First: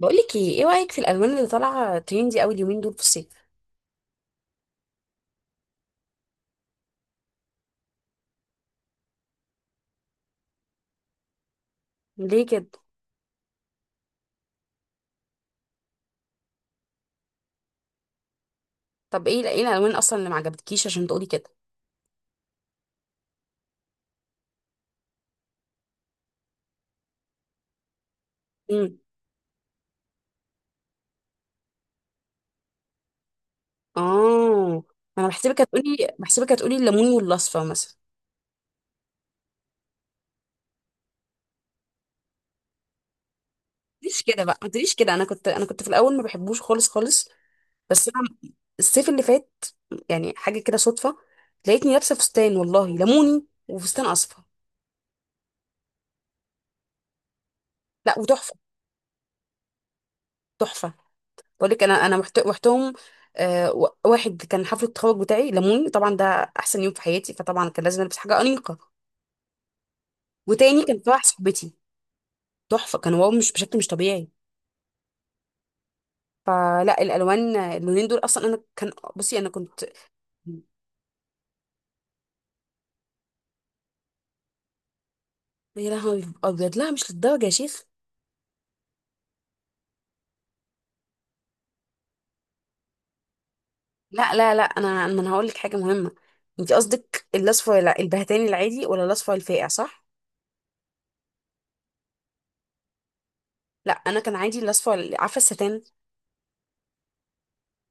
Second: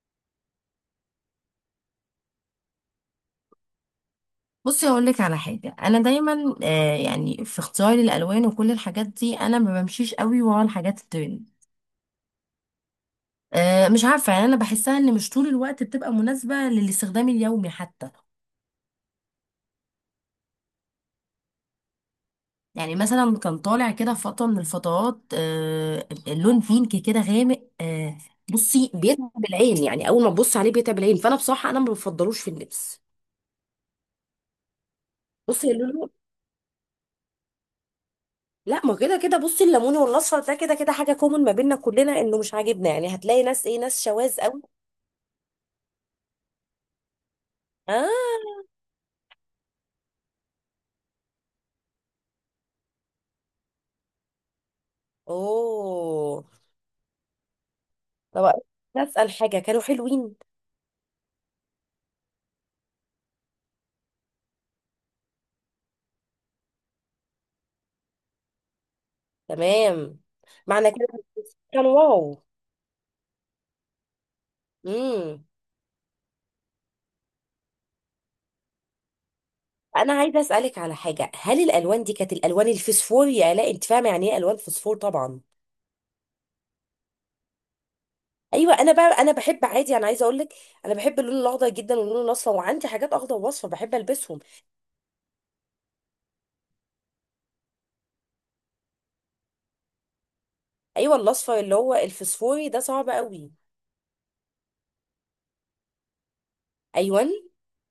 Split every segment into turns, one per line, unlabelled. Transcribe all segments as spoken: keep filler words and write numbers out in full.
بقولك ايه ايه رأيك في الالوان اللي طالعه تريندي قوي اليومين دول في الصيف؟
بصي، هقول لك على حاجه. انا دايما آه يعني في اختياري للالوان وكل الحاجات دي انا ما بمشيش قوي ورا الحاجات الترند.
ليه كده؟
آه مش عارفه، يعني انا بحسها ان مش طول الوقت بتبقى مناسبه للاستخدام اليومي حتى.
طب ايه ايه الالوان اصلا اللي ما عجبتكيش عشان تقولي كده؟
يعني مثلا كان طالع كده في فتره من الفترات آه اللون بينك كده غامق آه بصي،
امم.
بيتعب العين، يعني اول ما تبص عليه بيتعب العين، فانا بصراحه انا ما بفضلوش في اللبس.
اه. انا بحسبك
بصي، اللون.
هتقولي بحسبك هتقولي الليمون والاصفر مثلا.
لا، ما كده كده، بصي الليموني والاصفر ده كده كده حاجه كومن ما بيننا كلنا، انه مش عاجبنا. يعني هتلاقي ناس ايه ناس
مش
شواذ
كده بقى،
قوي.
ما تقوليش كده. انا كنت انا كنت في الاول ما بحبوش خالص خالص. بس انا
اه.
الصيف اللي فات، يعني حاجه كده صدفه، لقيتني لابسه فستان والله ليموني وفستان اصفر.
اوه.
لا
طب،
وتحفه.
نسأل حاجة، كانوا حلوين؟
تحفه. بقول لك، انا انا محت- رحتهم. آه، و- واحد كان حفله التخرج بتاعي لموني طبعا ده، احسن يوم في حياتي، فطبعا كان لازم البس حاجه انيقه.
تمام.
وتاني
معنى
كان في
كده؟
واحده صاحبتي.
كانوا واو؟
تحفه، كان واو مش بشكل، مش طبيعي.
امم.
فلا الالوان، اللونين دول اصلا انا كان بصي انا كنت،
انا عايزه اسالك على حاجه، هل الالوان دي كانت الالوان الفسفور يا لا؟ انت فاهمه يعني ايه الوان فسفور طبعا.
يا لهوي ابيض، لا مش للدرجه يا شيخ.
ايوه، انا بقى انا بحب عادي، انا عايزه اقول لك. انا بحب اللون الاخضر جدا واللون الاصفر، وعندي حاجات اخضر واصفر بحب
لا
البسهم.
لا لا، انا ما انا هقول لك حاجه مهمه. انت قصدك الاصفر الع- البهتاني العادي ولا الاصفر الفاقع، صح؟
ايوه، الاصفر اللي هو الفسفوري ده صعب قوي.
لا، انا كان عادي الاصفر، عارفه الستان.
ايوه.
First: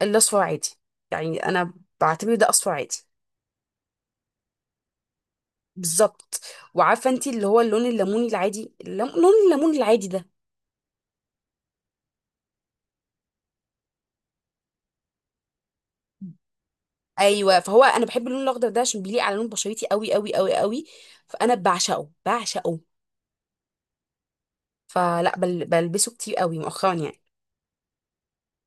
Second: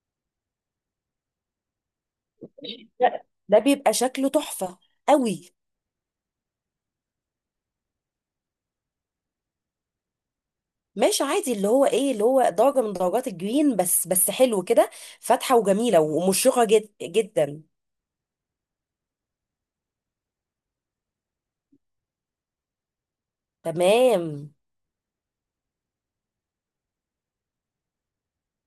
الاصفر عادي. يعني انا بعتبر ده اصفر عادي.
لا. ده بيبقى شكله تحفه قوي.
بالظبط. وعارفه انت اللي هو اللون الليموني العادي، اللم... لون الليمون العادي ده.
ماشي عادي، اللي هو ايه اللي هو درجة من درجات الجرين، بس بس حلو كده. فاتحة وجميلة ومشرقة جد
ايوه،
جدا
فهو انا بحب اللون الاخضر ده عشان بيليق على لون بشرتي قوي قوي قوي قوي. فانا بعشقه بعشقه.
تمام.
فلا بل... بلبسه كتير قوي مؤخرا يعني.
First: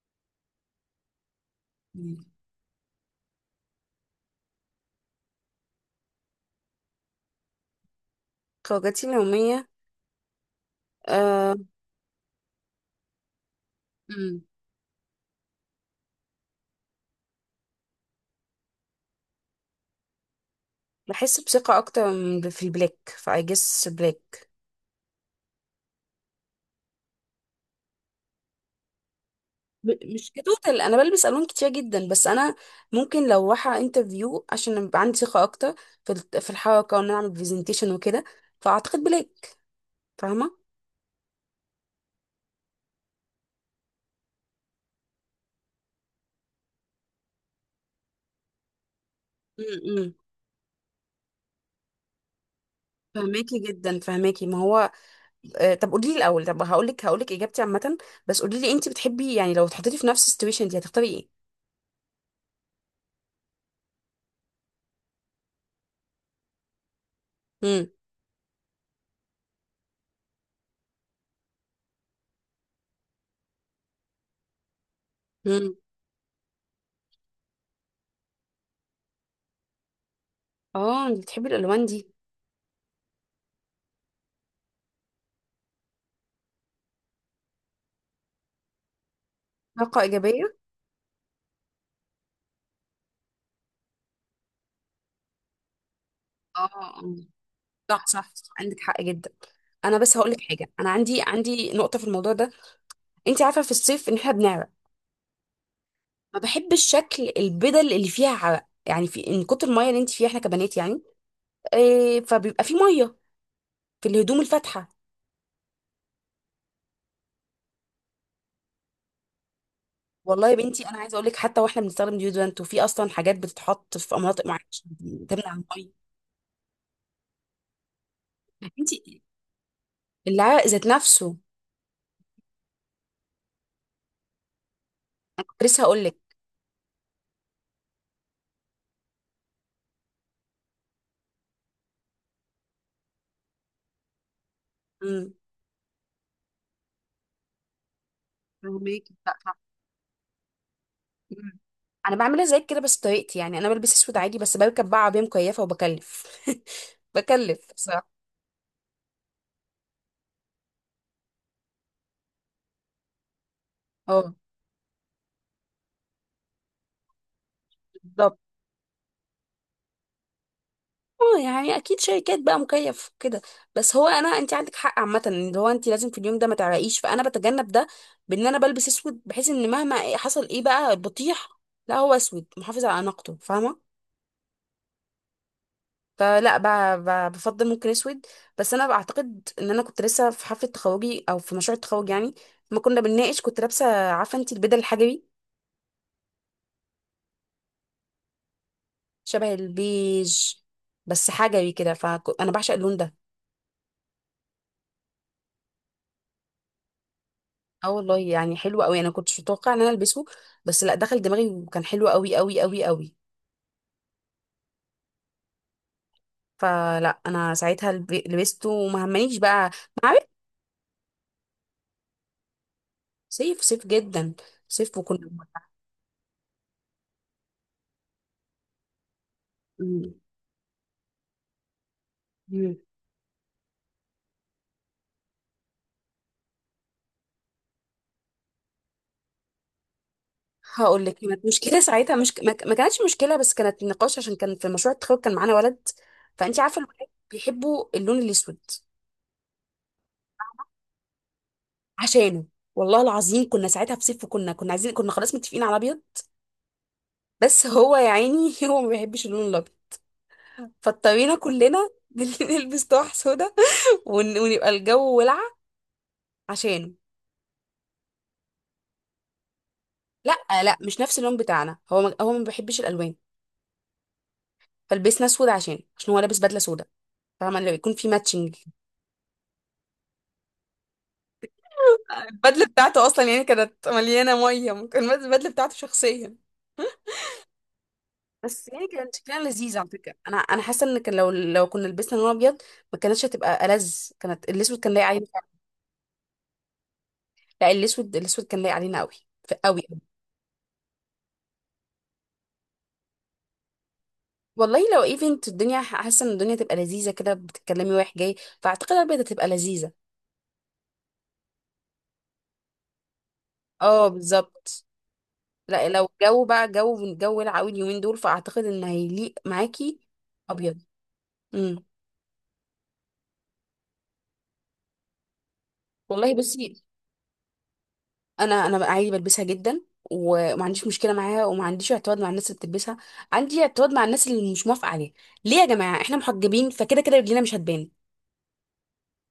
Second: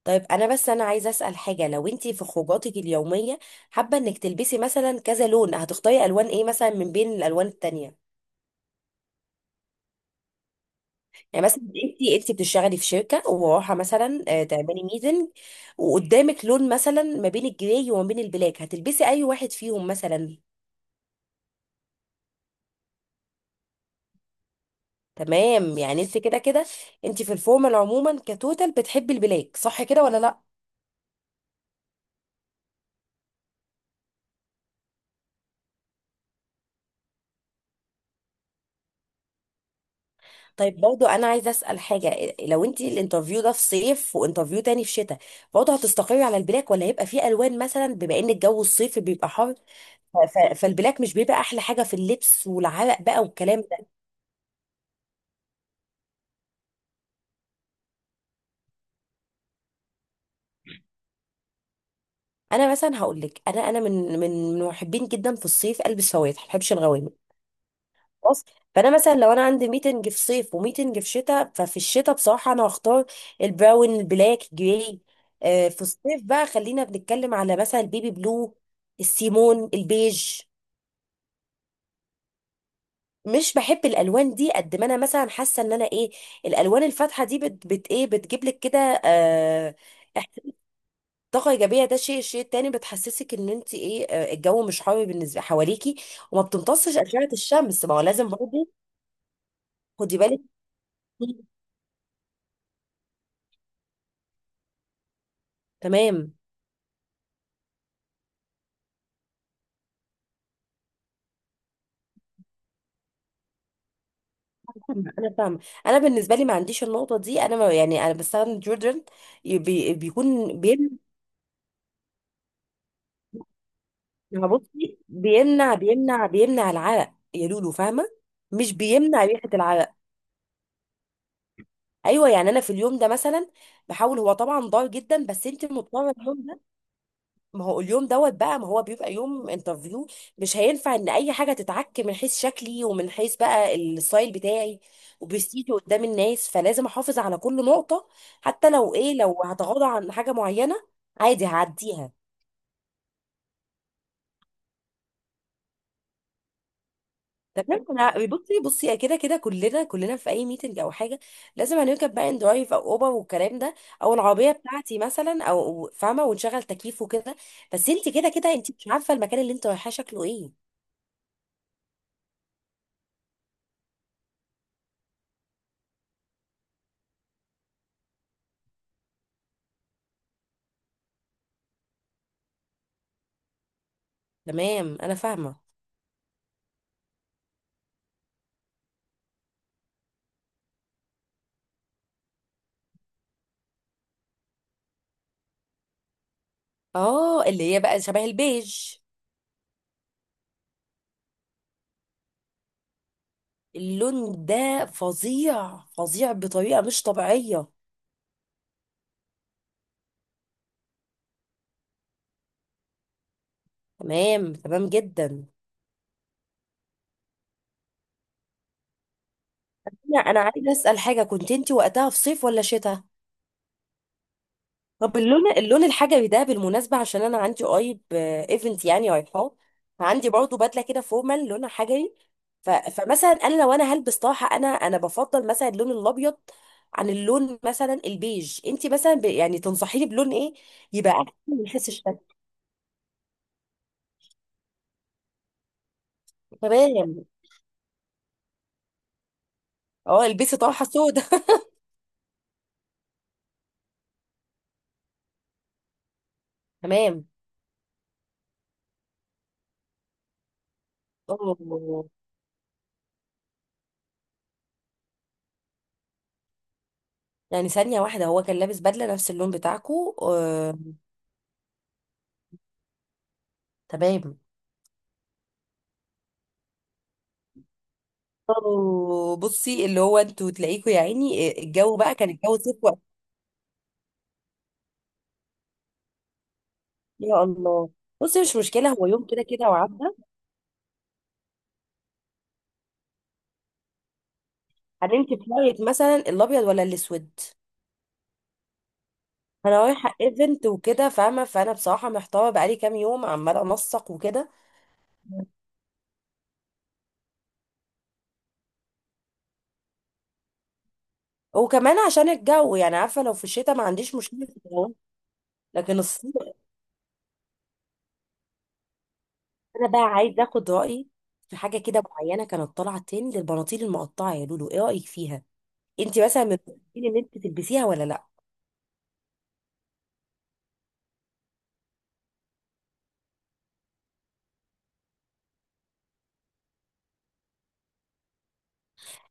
طيب، انا بس انا عايزة اسأل حاجة، لو انتي
مم.
في خروجاتك اليومية حابة انك تلبسي مثلا كذا لون، هتختاري الوان ايه مثلا من بين الالوان التانية؟
خروجاتي اليوميه.
يعني
أه...
مثلا انتي انتي بتشتغلي في شركة ورايحة مثلا
مم.
آه، تعملي ميتنج. وقدامك لون مثلا ما بين الجراي وما بين البلاك، هتلبسي اي واحد فيهم مثلا؟
بحس بثقه اكتر من- في البلاك، فاي جس بلاك.
تمام، يعني انت كده كده انت في الفورمال عموما كتوتال بتحبي البلاك، صح كده
ب-
ولا
مش
لا؟
كتوتال، انا بلبس الوان كتير جدا، بس انا ممكن لو رايحه انترفيو عشان يبقى عندي ثقه اكتر في الت- في الحركه، وان انا اعمل برزنتيشن وكده، فاعتقد بلاك. فاهمه؟
طيب، برضو انا عايزه اسال حاجه، لو انت الانترفيو ده في صيف وانترفيو تاني في شتاء برضو هتستقري على البلاك، ولا هيبقى فيه الوان مثلا بما ان الجو الصيفي بيبقى حر؟
امم.
ف- ف- فالبلاك مش بيبقى احلى حاجه في اللبس والعرق بقى
فهماكي
والكلام ده.
جدا، فهماكي، ما هو آه، طب قولي لي الاول، طب هقول لك هقول لك اجابتي عامه. بس قولي لي انت بتحبي يعني، لو اتحطيتي في نفس السيتويشن دي هتختاري ايه؟
انا مثلا هقول لك، انا انا من من من محبين جدا في الصيف البس فواتح، ما بحبش الغوامق.
امم.
خلاص. فانا مثلا لو انا عندي ميتنج في صيف وميتنج في شتاء، ففي الشتاء بصراحه انا هختار البراون، البلاك، جراي. آه،
امم.
في الصيف بقى خلينا بنتكلم على مثلا البيبي بلو، السيمون، البيج.
اه، انت بتحبي الالوان دي؟
مش بحب الالوان دي قد ما انا مثلا حاسه ان انا ايه الالوان الفاتحه دي بت, بت ايه بتجيب لك كده. آه
طاقه
إح-
ايجابيه.
طاقه ايجابيه، ده شيء. الشيء التاني بتحسسك ان انت ايه آه، الجو مش حر بالنسبه حواليكي، وما
اه.
بتمتصش
آه.
اشعه الشمس، ما هو
صح
لازم
صح صح.
برضه.
عندك حق جدا. انا بس
خدي
هقول لك
بالك.
حاجه، انا عندي عندي نقطه في الموضوع ده. انت عارفه في الصيف ان احنا بنعرق.
تمام.
ما بحبش شكل البدل اللي فيها عرق، يعني في من كتر الميه اللي انت فيها، احنا كبنات يعني، إيه، فبيبقى في ميه في الهدوم الفاتحه.
انا فاهمه. انا بالنسبه لي ما عنديش النقطه دي، انا ما يعني انا بستخدم ديودرنت. بي
والله يا
بيكون
بنتي
بيمنع.
انا عايزه اقول لك، حتى واحنا بنستخدم ديودرنت، وفي اصلا حاجات بتتحط في مناطق معينه عشان
بصي،
تمنع
بيمنع
الميه.
بيمنع بيمنع العرق يا لولو، فاهمه؟ مش
انتي،
بيمنع ريحه العرق.
العرق ذات نفسه.
ايوه، يعني انا في اليوم ده مثلا بحاول، هو طبعا ضار جدا، بس
كنت
انت
لسه هقول
مضطره
لك.
اليوم ده. ما هو اليوم دوت بقى، ما هو بيبقى يوم انترفيو، مش هينفع ان اي حاجه تتعك من حيث شكلي ومن حيث بقى الستايل بتاعي،
امم.
وبستيجي قدام الناس، فلازم احافظ على كل نقطه. حتى لو
فهميكي.
ايه
لا،
لو
صح.
هتغاضى عن حاجه معينه عادي
أمم.
هعديها.
انا بعملها زيك كده بس بطريقتي. يعني انا بلبس اسود عادي، بس بركب بقى عربيه مكيفه وبكلف بكلف،
تمام، انا
صح؟
بصي بصي كده كده كلنا كلنا في اي ميتنج او حاجه لازم هنركب بقى ان درايف او اوبر والكلام ده، او
اه.
العربيه بتاعتي مثلا، او فاهمه، ونشغل تكييف وكده. بس انت كده
بالظبط.
كده انت مش عارفه المكان اللي انت رايحاه شكله ايه.
اه يعني اكيد شركات بقى مكيف كده. بس هو انا، انت عندك حق عامه، ان هو انت لازم في اليوم ده ما تعرقيش، فانا بتجنب ده بان انا بلبس اسود، بحيث ان مهما حصل ايه بقى بطيح، لا، هو اسود محافظ على اناقته، فاهمه؟
تمام، انا فاهمه.
فلا ب- ب- بفضل ممكن اسود. بس انا بعتقد ان انا كنت لسه في حفله تخرجي، او في مشروع التخرج يعني، ما كنا بنناقش، كنت لابسه، عارفه انت، البدل الحجري.
اه، اللي هي بقى شبه البيج.
شبه البيج. بس حجري كده، فانا بعشق اللون ده.
اللون ده فظيع فظيع بطريقة مش طبيعية.
اه والله يعني حلو قوي، انا كنتش متوقعه ان انا البسه، بس لا دخل دماغي، وكان حلو قوي قوي قوي قوي.
تمام تمام جدا.
فلا انا ساعتها الب- لبسته، وما همنيش بقى. ما
لا،
عارف.
انا عايزة اسأل حاجة، كنت انت وقتها في صيف ولا شتاء؟
صيف صيف جدا. صيف،
طب،
وكنا.
اللون اللون الحجري ده بالمناسبة، عشان انا عندي قريب ايفنت يعني رايحاه،
مم.
عندي برضه بدلة كده فورمال لونها حجري. ف...
مم.
فمثلا انا لو انا هلبس طرحة انا انا بفضل مثلا اللون الابيض عن اللون مثلا البيج، انت مثلا ب... يعني تنصحيني بلون ايه
هقول
يبقى
لك،
احسن
كانت
من
مشكله
حيث
ساعتها،
الشكل؟
مش ما ما كانتش مشكله، بس كانت نقاش. عشان كان في مشروع التخرج كان معانا ولد، فانت عارفه الولاد
تمام،
بيحبوا اللون الاسود.
اه البسي طرحه سودا.
عشانه، والله العظيم كنا ساعتها في صيف، وكنا كنا عايزين، كنا خلاص متفقين على ابيض،
تمام.
بس هو يا عيني هو ما بيحبش اللون الابيض، فاضطرينا كلنا
اوه،
نلبس طرح سودا، ون... ونبقى الجو ولعة عشانه.
يعني ثانيه واحده، هو كان لابس بدله نفس اللون بتاعكو
لا
آه.
لا، مش نفس اللون بتاعنا، هو ما... هو ما بيحبش الالوان.
تمام.
فلبسنا اسود عشانه، عشان هو لابس بدله سودا، فاهمه، اللي بيكون في ماتشنج.
اوه، بصي، اللي هو انتوا تلاقيكوا يا عيني، آه، الجو بقى كان الجو
البدله
صيف وقت.
بتاعته اصلا يعني كانت مليانه ميه، كان البدله بتاعته شخصيا.
يا الله. بصي مش
بس يعني
مشكله، هو
كانت
يوم
شكلها
كده كده
لذيذ على
وعدى.
فكره. انا انا حاسه ان كان، لو لو كنا لبسنا لون ابيض ما كانتش هتبقى ألذ، كانت الاسود كان لايق علينا.
هنمشي في رايك، مثلا الابيض ولا الاسود؟
لا، الاسود، الاسود كان لايق علينا قوي.
انا
قوي.
رايحه ايفنت وكده فاهمه، فانا بصراحه محتاره بقالي كام يوم عماله انسق وكده.
والله لو ايفنت، الدنيا ح- حاسه ان الدنيا تبقى لذيذه كده، بتتكلمي رايح جاي، فاعتقد البيضه تبقى لذيذه.
وكمان عشان الجو، يعني عارفه لو في الشتاء ما
اه،
عنديش مشكله في
بالظبط.
الجو،
لا
لكن
لو
الصيف.
الجو بقى جو من جو العوي اليومين دول، فاعتقد ان هيليق
انا
معاكي
بقى عايز اخد
ابيض.
رايي في حاجه
امم.
كده معينه كانت طالعه ترند للبناطيل المقطعه يا لولو، ايه رايك فيها؟ انت
والله
مثلا من
بصي،
المقتنعين ان انت تلبسيها ولا لا؟
انا انا بقى عادي بلبسها جدا، وما عنديش مشكله معاها، وما عنديش اعتراض مع الناس اللي بتلبسها. عندي اعتراض مع الناس اللي مش موافقه عليها. ليه يا جماعه؟ احنا محجبين، فكده كده رجلينا مش هتبان.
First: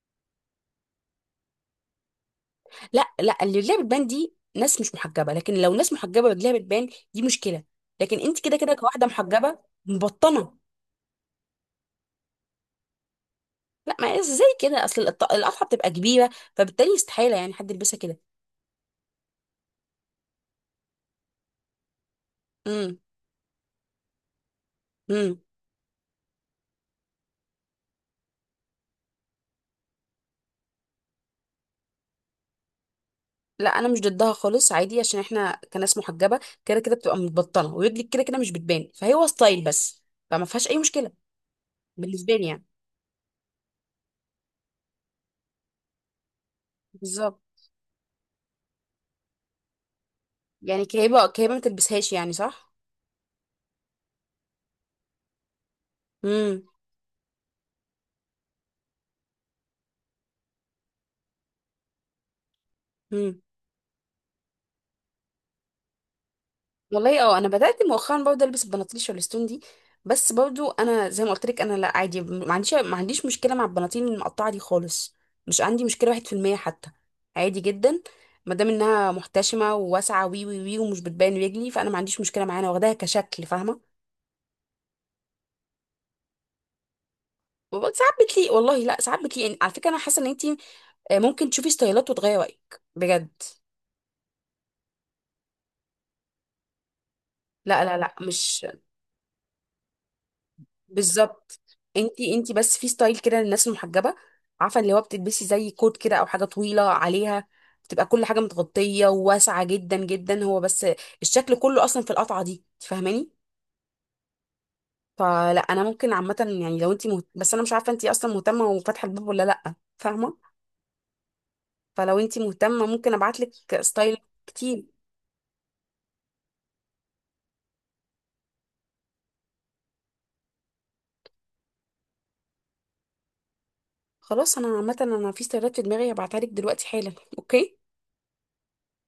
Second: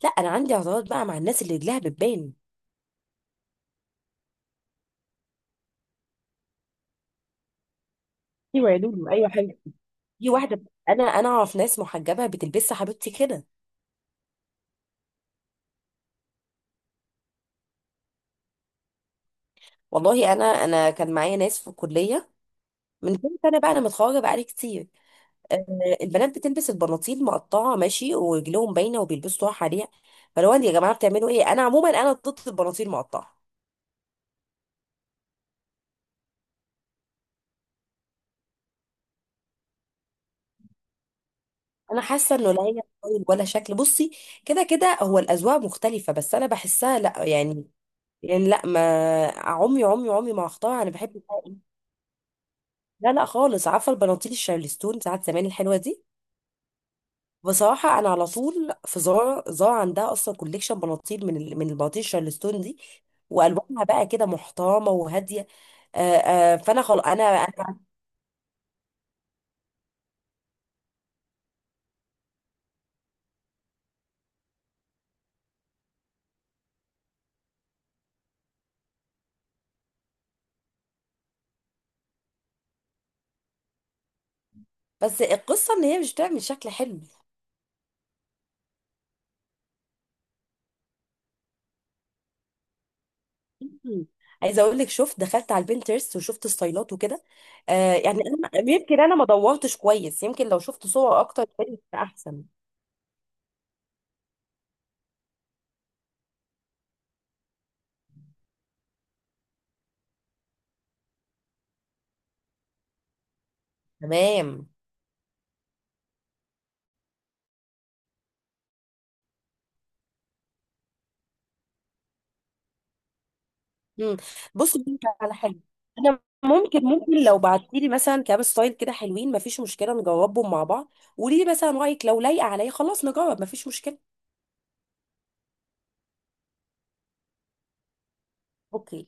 لا، انا عندي اعتراض بقى مع الناس اللي رجلها بتبان.
لا لا، اللي رجليها بتبان دي ناس مش محجبه، لكن لو ناس محجبه رجليها بتبان، دي مشكله. لكن انت كده
ايوه
كده
يا
كواحده
لولو، ايوه حلو.
محجبه،
في
مبطنه.
واحده، انا انا اعرف ناس محجبه بتلبسها حبيبتي كده.
لا، ما ازاي كده؟ اصل القط- القطعه بتبقى كبيره، فبالتالي استحاله يعني حد يلبسها كده.
والله انا انا كان معايا ناس في الكليه
امم.
من كام سنه بقى، انا متخرجه بقالي كتير.
امم.
آه، البنات بتلبس البناطيل مقطعه ماشي، ورجلهم باينه وبيلبسوا طرح عليها. فلو انت يا جماعه بتعملوا ايه؟ انا عموما انا ضد البناطيل المقطعه.
لا انا مش ضدها خالص، عادي، عشان احنا كناس محجبه كده كده بتبقى متبطنه، ورجلك كده كده مش بتبان، فهو ستايل بس، فما فيهاش اي مشكله،
انا
بالنسبه
حاسه
لي
انه لا
يعني.
هي ستايل ولا شكل. بصي، كده كده هو الاذواق مختلفه، بس انا بحسها لا،
بالظبط.
يعني. يعني لا ما عمي عمي عمي ما اختار
يعني
انا بحب
كهيبه
بقى،
كهيبه ما
إيه؟
تلبسهاش يعني، صح؟
لا لا خالص، عارفه البناطيل الشارلستون ساعات زمان الحلوه دي؟
امم.
بصراحه انا على طول في زارا، زارا عندها اصلا كوليكشن بناطيل من ال- من البناطيل الشارلستون دي،
امم.
والوانها بقى كده محترمه وهاديه. آه آه فانا خلاص
والله اه،
انا
انا بدات
أنا-
مؤخرا برضه البس البناطيل الستون دي. بس برضه انا زي ما قلت لك، انا لا عادي، ما عنديش ما عنديش مشكله مع البناطيل المقطعه دي خالص. مش عندي مشكله واحد في المية حتى. عادي جدا. ما دام انها محتشمه وواسعه وي وي وي، ومش بتبان رجلي، فانا ما عنديش مشكله معاها، انا واخداها كشكل، فاهمه.
بس القصه ان هي مش بتعمل شكل حلو.
وبرضه ساعات بتليق، والله لا ساعات بتليق يعني على فكره. انا حاسه ان انت ممكن تشوفي ستايلات وتغيري رايك بجد.
مم. عايزه اقول لك، شفت، دخلت على البنترست وشفت ستايلات وكده.
لا
آه
لا لا،
يعني
مش
انا يمكن انا ما دورتش كويس، يمكن لو شفت صور اكتر
بالظبط.
كانت هتبقى
انتي
احسن.
انتي بس في ستايل كده للناس المحجبه، عارفه اللي هو بتلبسي زي كوت كده، او حاجه طويله عليها، بتبقى كل حاجه متغطيه وواسعه جدا جدا. هو بس الشكل كله اصلا في القطعه دي، تفهماني؟
تمام.
فلا انا ممكن عامه يعني، لو انتي مهت... بس انا مش عارفه انتي اصلا مهتمه وفاتحه الباب ولا لا، فاهمه. فلو انتي مهتمه ممكن ابعتلك ستايل
مم. بصي
كتير.
ممكن على حاجه، انا ممكن ممكن لو بعتي لي مثلا كام ستايل كده حلوين ما فيش مشكله نجربهم مع بعض. قولي لي مثلا رايك، لو لايقه عليا خلاص نجرب ما فيش مشكله.
خلاص، انا عامه انا في ستايلات في دماغي هبعتها لك دلوقتي حالا. اوكي.
اوكي.